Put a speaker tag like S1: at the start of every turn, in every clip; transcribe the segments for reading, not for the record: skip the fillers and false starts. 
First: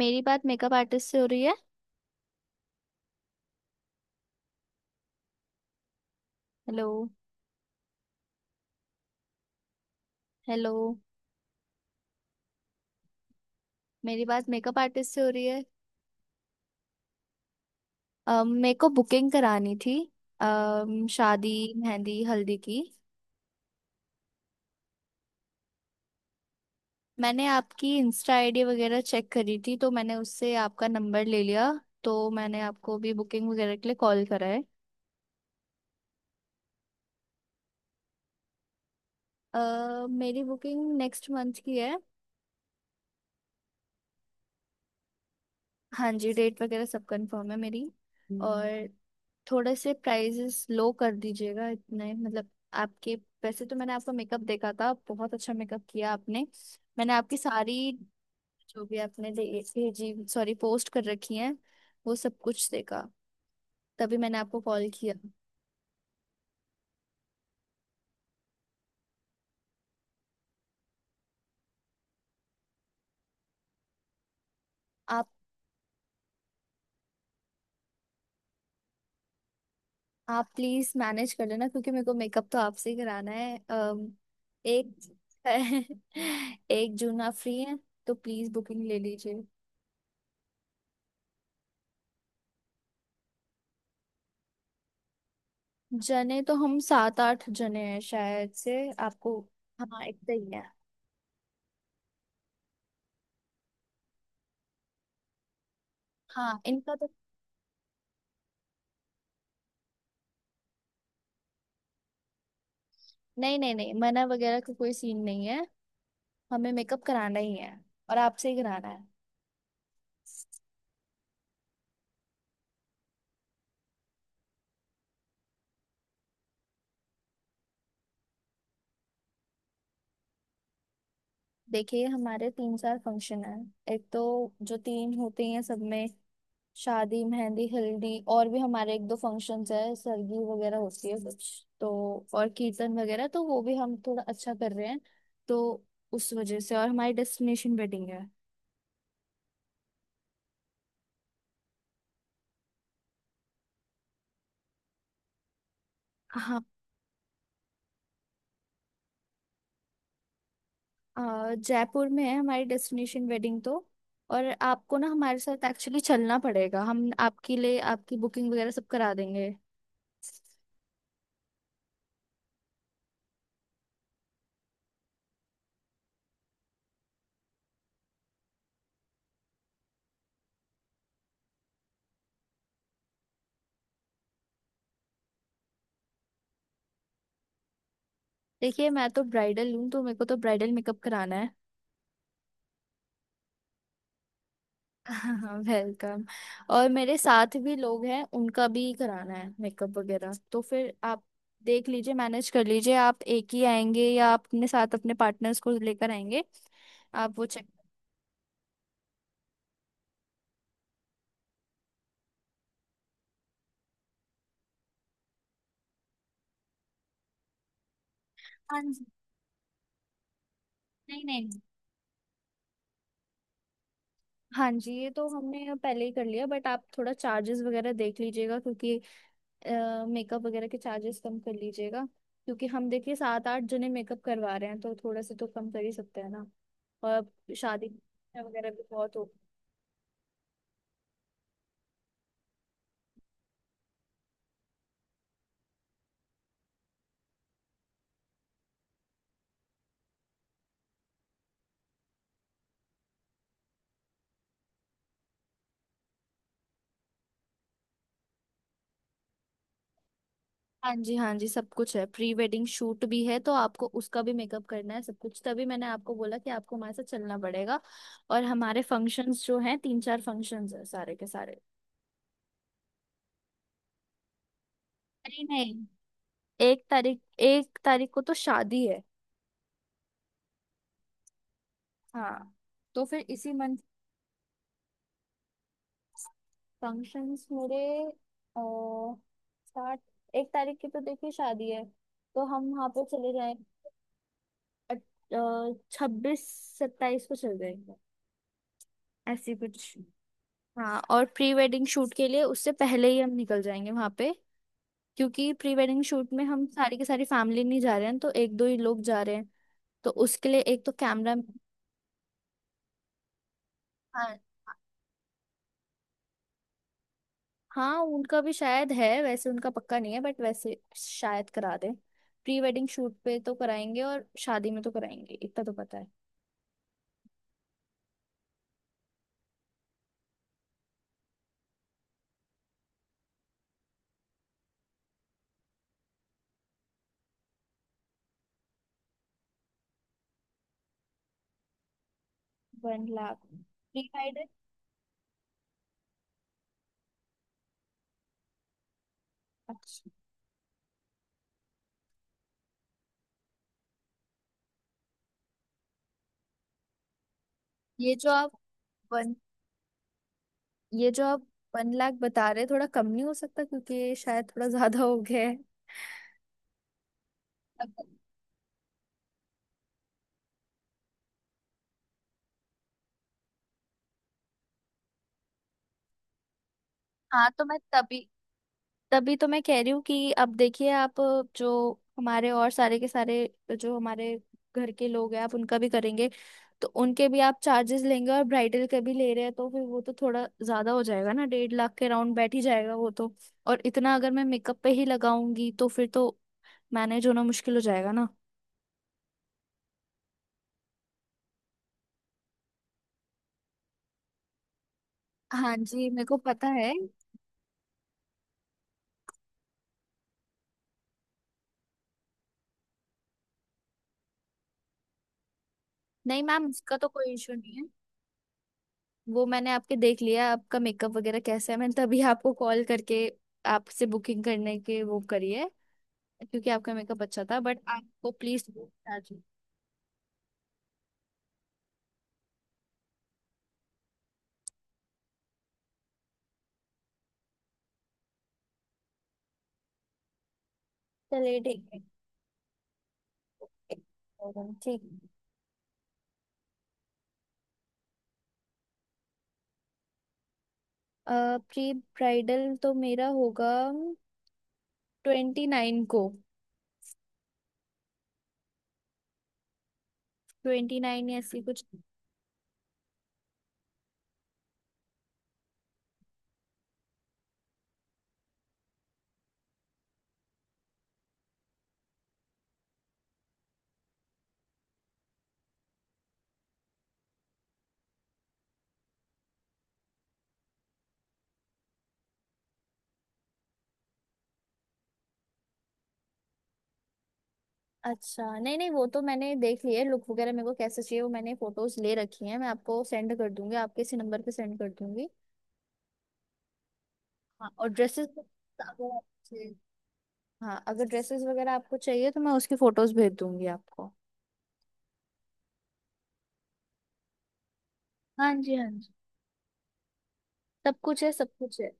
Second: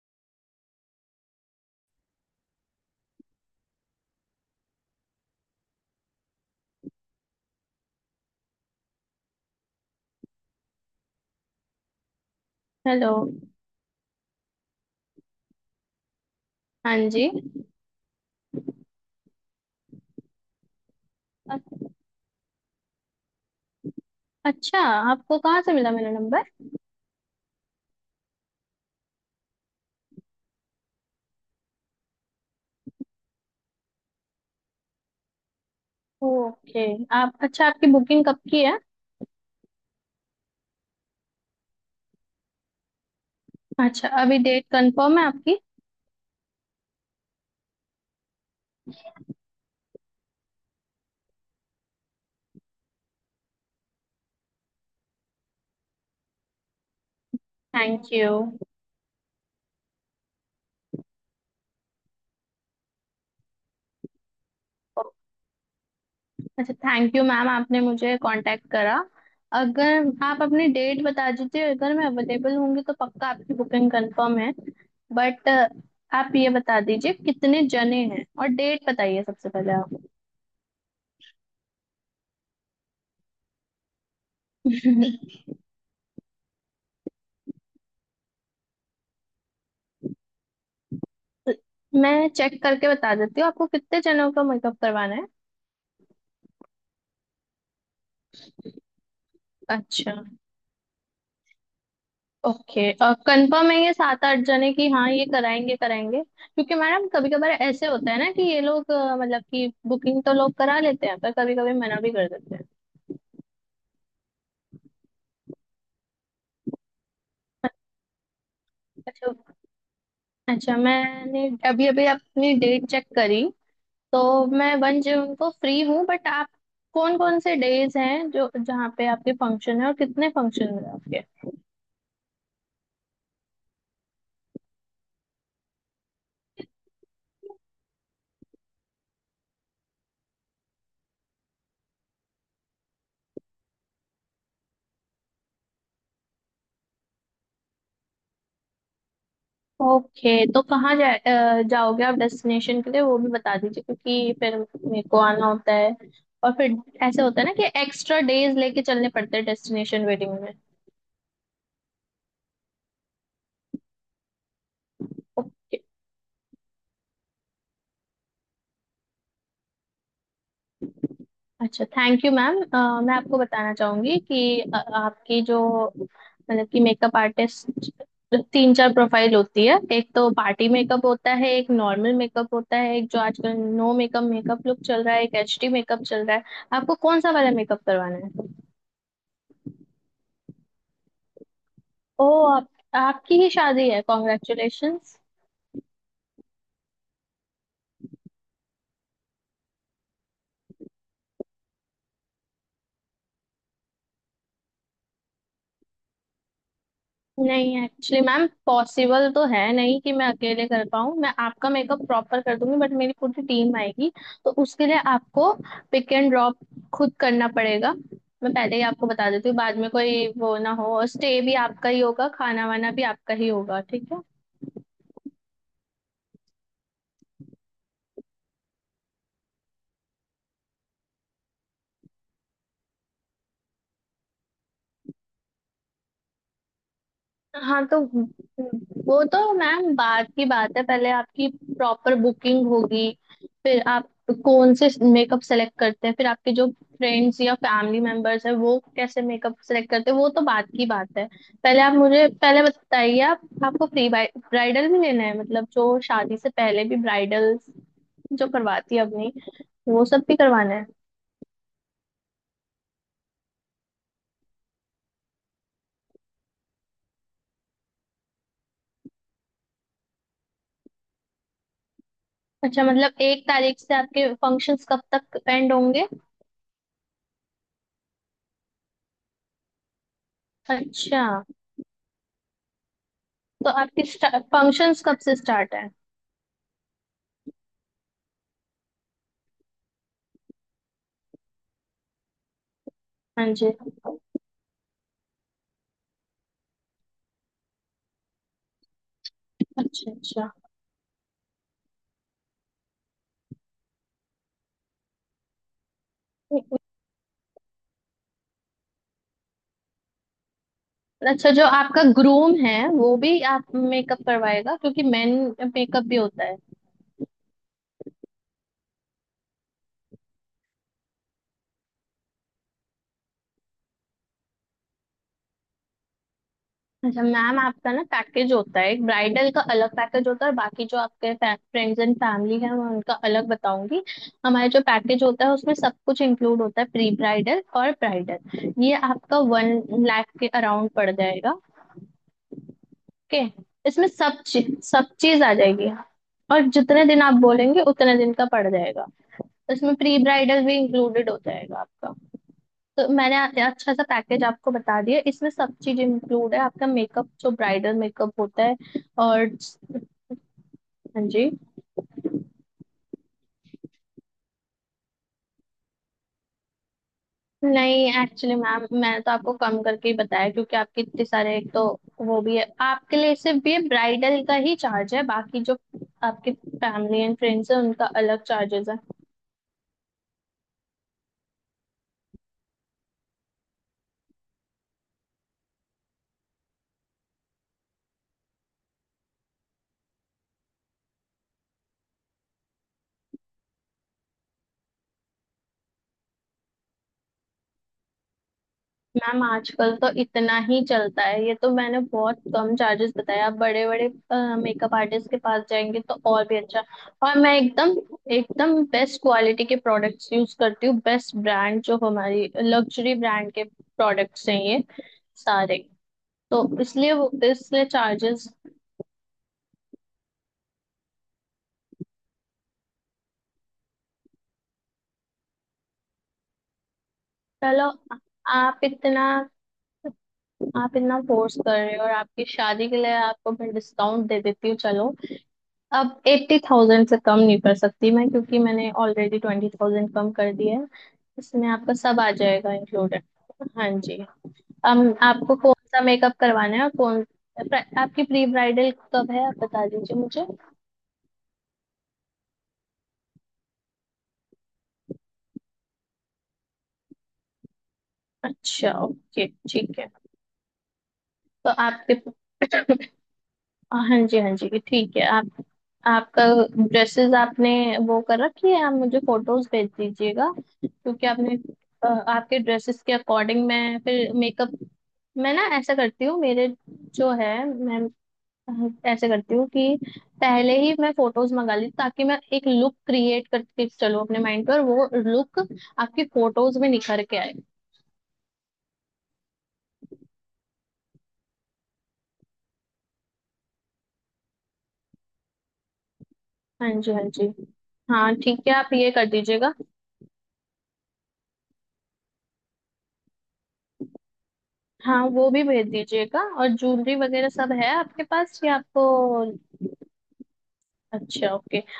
S1: मेरी बात makeup artist से हो रही है। हेलो। हेलो।
S2: हेलो।
S1: मेरी बात मेकअप आर्टिस्ट से हो रही है।
S2: हाँ जी।
S1: मेरे को बुकिंग करानी थी। शादी
S2: अ-
S1: मेहंदी हल्दी की।
S2: अच्छा, आपको कहाँ से मिला मेरा नंबर?
S1: मैंने आपकी इंस्टा आईडी वगैरह चेक करी थी, तो मैंने उससे आपका नंबर ले लिया। तो मैंने आपको भी बुकिंग वगैरह के लिए कॉल करा है।
S2: ओके। आप अच्छा, आपकी बुकिंग कब की है?
S1: मेरी बुकिंग नेक्स्ट मंथ की है।
S2: अच्छा, अभी डेट कंफर्म है आपकी?
S1: हाँ जी, डेट वगैरह सब कंफर्म है मेरी। और थोड़े से प्राइजेस लो कर दीजिएगा इतने मतलब आपके। वैसे तो मैंने आपका मेकअप देखा था, बहुत अच्छा मेकअप किया आपने। मैंने आपकी सारी
S2: थैंक यू।
S1: जो भी आपने भेजी सॉरी पोस्ट कर रखी है, वो सब कुछ देखा। तभी मैंने आपको कॉल किया।
S2: अच्छा, थैंक यू मैम, आपने मुझे कांटेक्ट करा। अगर आप अपनी डेट बता दीजिए, अगर मैं अवेलेबल होंगी तो पक्का आपकी बुकिंग कंफर्म है।
S1: आप
S2: बट आप ये बता दीजिए कितने जने हैं, और डेट बताइए सबसे पहले आप।
S1: आप प्लीज मैनेज कर लेना, क्योंकि मेरे को मेकअप तो आपसे ही कराना है। एक 1 जून आप फ्री हैं, तो प्लीज बुकिंग ले लीजिए।
S2: मैं चेक करके बता देती हूँ आपको कितने जनों का मेकअप करवाना है।
S1: जने तो हम सात आठ जने हैं शायद से। आपको। हाँ
S2: अच्छा।
S1: इतना ही है।
S2: ओके। कंफर्म है ये सात आठ जने की? हाँ, ये कराएंगे कराएंगे,
S1: हाँ
S2: क्योंकि
S1: इनका तो
S2: मैडम कभी कभार ऐसे होता है ना कि ये लोग मतलब कि बुकिंग तो लोग करा लेते हैं, पर कभी कभी मना भी कर देते हैं।
S1: नहीं नहीं नहीं, मना वगैरह का कोई सीन नहीं है। हमें मेकअप कराना ही है। और आपसे ही कराना है।
S2: अच्छा। अच्छा, मैंने अभी अभी अपनी डेट चेक करी, तो मैं 1 जून को फ्री हूँ। बट आप, कौन कौन से डेज हैं जो, जहाँ पे आपके फंक्शन है और कितने फंक्शन है आपके?
S1: देखिए हमारे तीन चार फंक्शन हैं। एक तो जो तीन होते हैं सब में, शादी मेहंदी हल्दी। और भी हमारे एक दो फंक्शंस है, सरगी वगैरह होती है कुछ तो। और कीर्तन वगैरह तो वो भी हम थोड़ा अच्छा कर रहे हैं, तो उस वजह से। और हमारी डेस्टिनेशन वेडिंग
S2: ओके। तो कहाँ जाओगे आप डेस्टिनेशन के लिए, वो भी बता दीजिए, क्योंकि फिर मेरे को आना होता है। और
S1: है।
S2: फिर ऐसे होता है ना कि एक्स्ट्रा डेज लेके चलने पड़ते हैं डेस्टिनेशन वेडिंग में।
S1: जयपुर में है हमारी डेस्टिनेशन वेडिंग तो। और आपको ना हमारे साथ
S2: ओके।
S1: एक्चुअली चलना पड़ेगा, हम आपके लिए आपकी बुकिंग वगैरह सब करा देंगे।
S2: अच्छा, थैंक यू मैम। मैं आपको बताना चाहूंगी कि आपकी जो, मतलब कि मेकअप आर्टिस्ट तीन चार प्रोफाइल होती है। एक तो पार्टी मेकअप होता है, एक नॉर्मल मेकअप होता है, एक जो आजकल नो मेकअप मेकअप लुक चल रहा है, एक एचडी मेकअप चल रहा है। आपको कौन सा वाला मेकअप करवाना है?
S1: देखिए मैं तो ब्राइडल हूँ, तो मेरे को तो ब्राइडल मेकअप कराना है।
S2: ओ आप आपकी ही शादी है? कॉन्ग्रेचुलेशंस।
S1: हाँ वेलकम। और मेरे साथ भी लोग हैं, उनका भी कराना है मेकअप वगैरह। तो फिर आप देख लीजिए मैनेज कर लीजिए। आप एक ही आएंगे या आप अपने साथ अपने पार्टनर्स को लेकर आएंगे। आप वो चेक।
S2: नहीं, एक्चुअली मैम पॉसिबल तो है नहीं कि मैं अकेले कर पाऊँ। मैं आपका मेकअप प्रॉपर कर दूंगी, बट मेरी पूरी टीम आएगी। तो उसके लिए आपको पिक एंड ड्रॉप खुद करना पड़ेगा। मैं पहले
S1: हाँ
S2: ही
S1: जी,
S2: आपको बता देती हूँ, बाद में कोई वो ना हो, और
S1: नहीं
S2: स्टे
S1: नहीं।
S2: भी आपका ही होगा, खाना वाना भी आपका ही होगा, ठीक है?
S1: हाँ जी, ये तो हमने पहले ही कर लिया, बट आप थोड़ा चार्जेस वगैरह देख लीजिएगा। क्योंकि मेकअप वगैरह के चार्जेस कम कर लीजिएगा। क्योंकि हम देखिए सात आठ जने मेकअप करवा रहे हैं, तो थोड़ा सा तो कम कर ही सकते हैं ना। और
S2: हाँ,
S1: शादी
S2: तो
S1: वगैरह भी बहुत
S2: वो
S1: हो।
S2: तो मैम बात की बात है, पहले आपकी प्रॉपर बुकिंग होगी, फिर आप कौन से मेकअप सेलेक्ट करते हैं, फिर आपके जो फ्रेंड्स या फैमिली मेंबर्स है, वो कैसे मेकअप सेलेक्ट करते हैं, वो तो बात की बात है। पहले आप मुझे पहले बताइए, आप आपको प्री ब्राइडल भी लेना है, मतलब जो शादी से पहले भी ब्राइडल जो करवाती है अपनी, वो सब भी करवाना है?
S1: हाँ जी हाँ जी, सब कुछ है। प्री वेडिंग शूट भी है, तो आपको उसका भी मेकअप करना है सब कुछ। तभी मैंने आपको बोला कि आपको हमारे साथ चलना पड़ेगा। और हमारे फंक्शंस जो हैं, तीन चार फंक्शंस है सारे के सारे।
S2: अच्छा, मतलब 1 तारीख से आपके फंक्शंस कब तक
S1: नहीं
S2: एंड
S1: नहीं,
S2: होंगे?
S1: 1 तारीख 1 तारीख को तो शादी है।
S2: अच्छा,
S1: हाँ, तो फिर इसी
S2: तो
S1: मंथ।
S2: आपकी फंक्शंस कब से स्टार्ट है?
S1: फंक्शंस मेरे अह, स्टार्ट, 1 तारीख की तो देखिए शादी है। तो हम वहां पे चले
S2: हाँ
S1: जाए,
S2: जी।
S1: 26 27 को चल जाएंगे ऐसी कुछ।
S2: अच्छा।
S1: हाँ और प्री वेडिंग शूट के लिए उससे पहले ही हम निकल जाएंगे वहां पे। क्योंकि प्री वेडिंग शूट में हम
S2: अच्छा।
S1: सारी की सारी फैमिली नहीं जा रहे हैं, तो एक दो ही लोग जा रहे हैं। तो उसके लिए एक तो कैमरा।
S2: अच्छा, जो आपका ग्रूम है वो भी आप मेकअप
S1: हाँ।
S2: करवाएगा, क्योंकि मेन मेकअप भी होता है।
S1: हाँ उनका भी शायद है, वैसे उनका पक्का नहीं है, बट वैसे शायद करा दे। प्री वेडिंग शूट पे तो कराएंगे और शादी में तो कराएंगे, इतना तो पता है।
S2: अच्छा मैम, आपका ना पैकेज होता है, एक ब्राइडल का अलग पैकेज होता है, और बाकी जो आपके फ्रेंड्स एंड फैमिली है, मैं उनका अलग बताऊंगी। हमारा जो पैकेज होता है उसमें सब कुछ इंक्लूड होता है, प्री ब्राइडल और ब्राइडल। ये आपका 1 लाख के अराउंड पड़ जाएगा।
S1: 1 लाख।
S2: ओके, इसमें
S1: प्री वेडिंग।
S2: सब चीज आ जाएगी, और जितने दिन आप बोलेंगे उतने दिन का पड़ जाएगा। तो इसमें
S1: अच्छा,
S2: प्री ब्राइडल भी इंक्लूडेड हो जाएगा आपका। तो मैंने अच्छा सा पैकेज आपको बता दिया, इसमें सब चीज इंक्लूड है, आपका मेकअप जो ब्राइडल
S1: ये जो
S2: मेकअप
S1: आप
S2: होता है।
S1: वन
S2: और,
S1: ये जो
S2: हाँ
S1: आप
S2: जी।
S1: 1 लाख बता रहे, थोड़ा कम नहीं हो सकता, क्योंकि ये शायद थोड़ा ज्यादा हो गया है।
S2: नहीं, एक्चुअली मैम मैंने तो आपको कम करके ही बताया, क्योंकि आपके इतने सारे, एक तो वो भी है, आपके लिए सिर्फ ये ब्राइडल का ही चार्ज है, बाकी जो आपके फैमिली एंड
S1: हाँ, तो
S2: फ्रेंड्स है
S1: मैं
S2: उनका
S1: तभी
S2: अलग चार्जेस है।
S1: तभी तो मैं कह रही हूँ कि अब देखिए आप, जो हमारे और सारे के सारे जो हमारे घर के लोग हैं आप उनका भी करेंगे। तो उनके भी आप चार्जेस लेंगे और ब्राइडल के भी ले रहे हैं, तो फिर वो तो थोड़ा ज्यादा हो जाएगा ना, 1.5 लाख के राउंड बैठ ही जाएगा वो तो। और इतना अगर मैं मेकअप पे ही लगाऊंगी तो फिर तो मैनेज होना मुश्किल हो जाएगा ना।
S2: मैम, आजकल तो इतना ही चलता है, ये तो मैंने बहुत कम चार्जेस बताया। आप बड़े बड़े मेकअप आर्टिस्ट के पास
S1: हाँ
S2: जाएंगे
S1: जी
S2: तो
S1: मेरे को
S2: और भी
S1: पता
S2: अच्छा।
S1: है।
S2: और मैं एकदम एकदम बेस्ट क्वालिटी के प्रोडक्ट्स यूज करती हूँ, बेस्ट ब्रांड, जो हमारी लग्जरी ब्रांड के प्रोडक्ट्स हैं ये सारे।
S1: नहीं मैम,
S2: तो
S1: उसका तो
S2: इसलिए वो,
S1: कोई इशू नहीं
S2: इसलिए
S1: है।
S2: चार्जेस।
S1: वो मैंने आपके देख लिया आपका मेकअप वगैरह कैसा है, मैंने तभी आपको कॉल करके आपसे बुकिंग करने के वो करी है, क्योंकि आपका मेकअप अच्छा था। बट
S2: चलो,
S1: आपको प्लीज।
S2: आप इतना, आप इतना फोर्स कर रहे हो, और आपकी शादी के लिए आपको मैं डिस्काउंट दे देती हूँ, चलो। अब 80,000 से कम नहीं कर सकती मैं, क्योंकि मैंने ऑलरेडी 20,000 कम कर दिया है।
S1: चलिए
S2: इसमें
S1: ठीक
S2: आपका
S1: है।
S2: सब आ जाएगा इंक्लूडेड। हाँ
S1: एक
S2: जी।
S1: और ठीक।
S2: अब आपको कौन सा मेकअप करवाना है, और कौन, आपकी प्री ब्राइडल कब है आप बता दीजिए मुझे।
S1: प्री ब्राइडल तो मेरा होगा 29 को।
S2: अच्छा ओके, ठीक है।
S1: 29 या ऐसी
S2: तो
S1: कुछ।
S2: आपके हाँ जी हाँ जी, ठीक है। आप, आपका ड्रेसेस आपने वो कर रखी है, आप मुझे फोटोज भेज दीजिएगा, क्योंकि आपने, आपके ड्रेसेस के अकॉर्डिंग मैं फिर मेकअप, मैं ना ऐसा करती हूँ, मेरे जो है मैं ऐसे करती हूँ कि पहले ही मैं फोटोज मंगा ली, ताकि मैं एक लुक क्रिएट करके चलूँ, अपने माइंड पर वो लुक आपकी फोटोज में निखर के आए।
S1: अच्छा नहीं नहीं, वो तो मैंने देख लिया है, लुक वगैरह मेरे को कैसे चाहिए वो मैंने फोटोज ले रखी हैं। मैं आपको सेंड कर दूंगी, आपके इसी नंबर पे सेंड कर दूंगी।
S2: हाँ जी हाँ जी।
S1: हाँ और ड्रेसेस।
S2: हाँ ठीक है, आप ये कर दीजिएगा।
S1: हाँ अगर ड्रेसेस वगैरह आपको चाहिए तो मैं उसकी फोटोज भेज दूंगी आपको।
S2: हाँ वो भी भेज दीजिएगा, और ज्वेलरी वगैरह सब है आपके
S1: हाँ
S2: पास
S1: जी
S2: या
S1: हाँ
S2: आपको?
S1: जी, सब कुछ है सब
S2: अच्छा
S1: कुछ
S2: ओके।
S1: है।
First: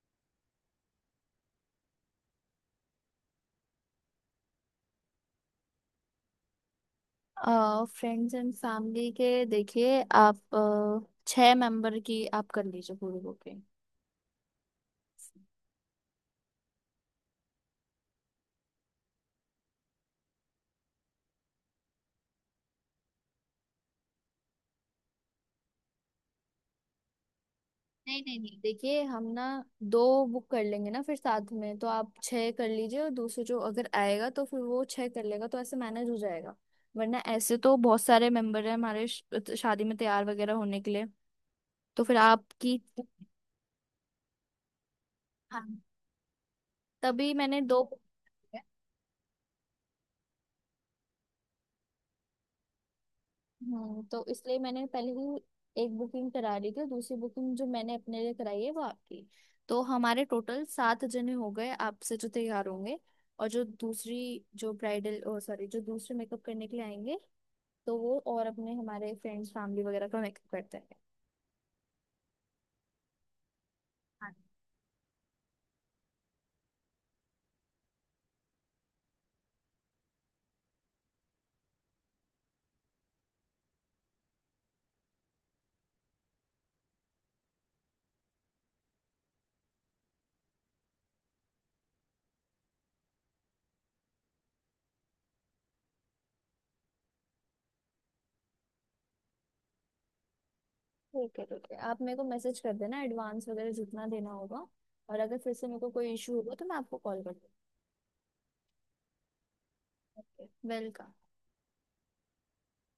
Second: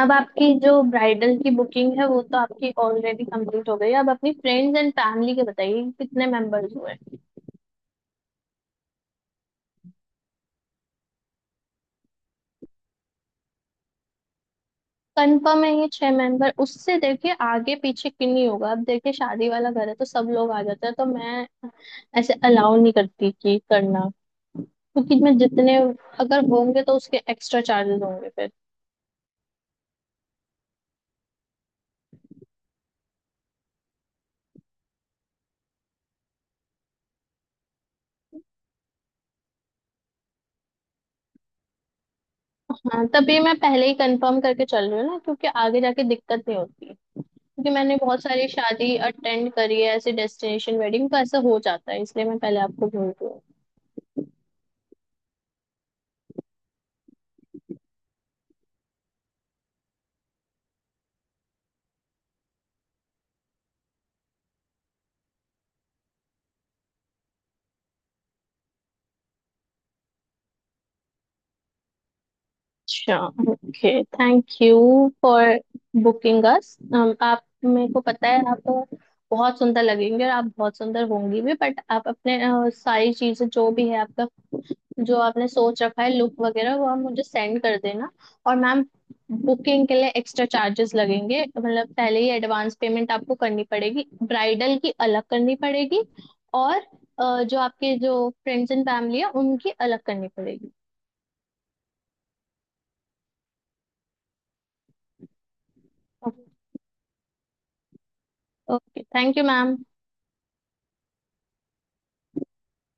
S2: अब आपकी जो ब्राइडल की बुकिंग है वो तो आपकी ऑलरेडी कंप्लीट हो गई, अब अपनी फ्रेंड्स एंड फैमिली के बताइए कि कितने मेंबर्स हुए।
S1: फ्रेंड्स एंड फैमिली के देखिए आप छह मेंबर की आप कर लीजिए पूरी बुकिंग।
S2: कंफर्म है ये 6 मेंबर, उससे देखिए आगे पीछे किन्हीं नहीं होगा, अब देखिए शादी वाला घर है तो सब लोग आ जाते हैं, तो मैं ऐसे अलाउ नहीं करती कि करना, क्योंकि मैं जितने अगर होंगे तो उसके एक्स्ट्रा चार्जेस
S1: नहीं
S2: होंगे।
S1: नहीं नहीं, देखिए हम ना दो बुक कर लेंगे ना फिर साथ में, तो आप छह कर लीजिए और दूसरे जो अगर आएगा तो फिर वो छह कर लेगा, तो ऐसे मैनेज हो जाएगा। वरना ऐसे तो बहुत सारे मेंबर हैं हमारे, शादी में तैयार वगैरह होने के लिए। तो फिर आपकी।
S2: हाँ, तभी मैं पहले ही कंफर्म करके चल रही हूँ ना, क्योंकि
S1: हाँ
S2: आगे जाके दिक्कत नहीं होती,
S1: तभी मैंने
S2: क्योंकि
S1: दो।
S2: मैंने बहुत सारी शादी अटेंड करी है, ऐसे डेस्टिनेशन वेडिंग तो ऐसा हो जाता है, इसलिए मैं पहले आपको बोल रही हूँ।
S1: तो इसलिए मैंने पहले ही एक बुकिंग करा ली थी, दूसरी बुकिंग जो मैंने अपने लिए कराई है वो आपकी। तो हमारे टोटल सात जने हो गए आपसे जो तैयार होंगे। और जो दूसरी जो ब्राइडल ओ सॉरी जो दूसरे मेकअप करने के लिए आएंगे, तो वो और अपने हमारे फ्रेंड्स फैमिली वगैरह का मेकअप करते हैं।
S2: अच्छा ओके।
S1: हाँ
S2: thank you for booking us. आप, मेरे को पता है आप बहुत सुंदर लगेंगे, और आप बहुत सुंदर होंगी भी, बट आप अपने, सारी चीजें जो भी है आपका, जो आपने सोच रखा है लुक वगैरह, वो आप मुझे सेंड कर देना। और मैम, बुकिंग के लिए एक्स्ट्रा चार्जेस लगेंगे, मतलब पहले ही एडवांस पेमेंट आपको करनी पड़ेगी, ब्राइडल की अलग करनी पड़ेगी, और जो आपके जो फ्रेंड्स एंड फैमिली है उनकी अलग करनी पड़ेगी।
S1: ठीक है ठीक है, आप मेरे को मैसेज कर देना एडवांस वगैरह जितना देना होगा। और अगर फिर से मेरे को कोई इशू होगा तो मैं आपको कॉल कर
S2: ओके थैंक यू मैम।
S1: दूँगी। वेलकम।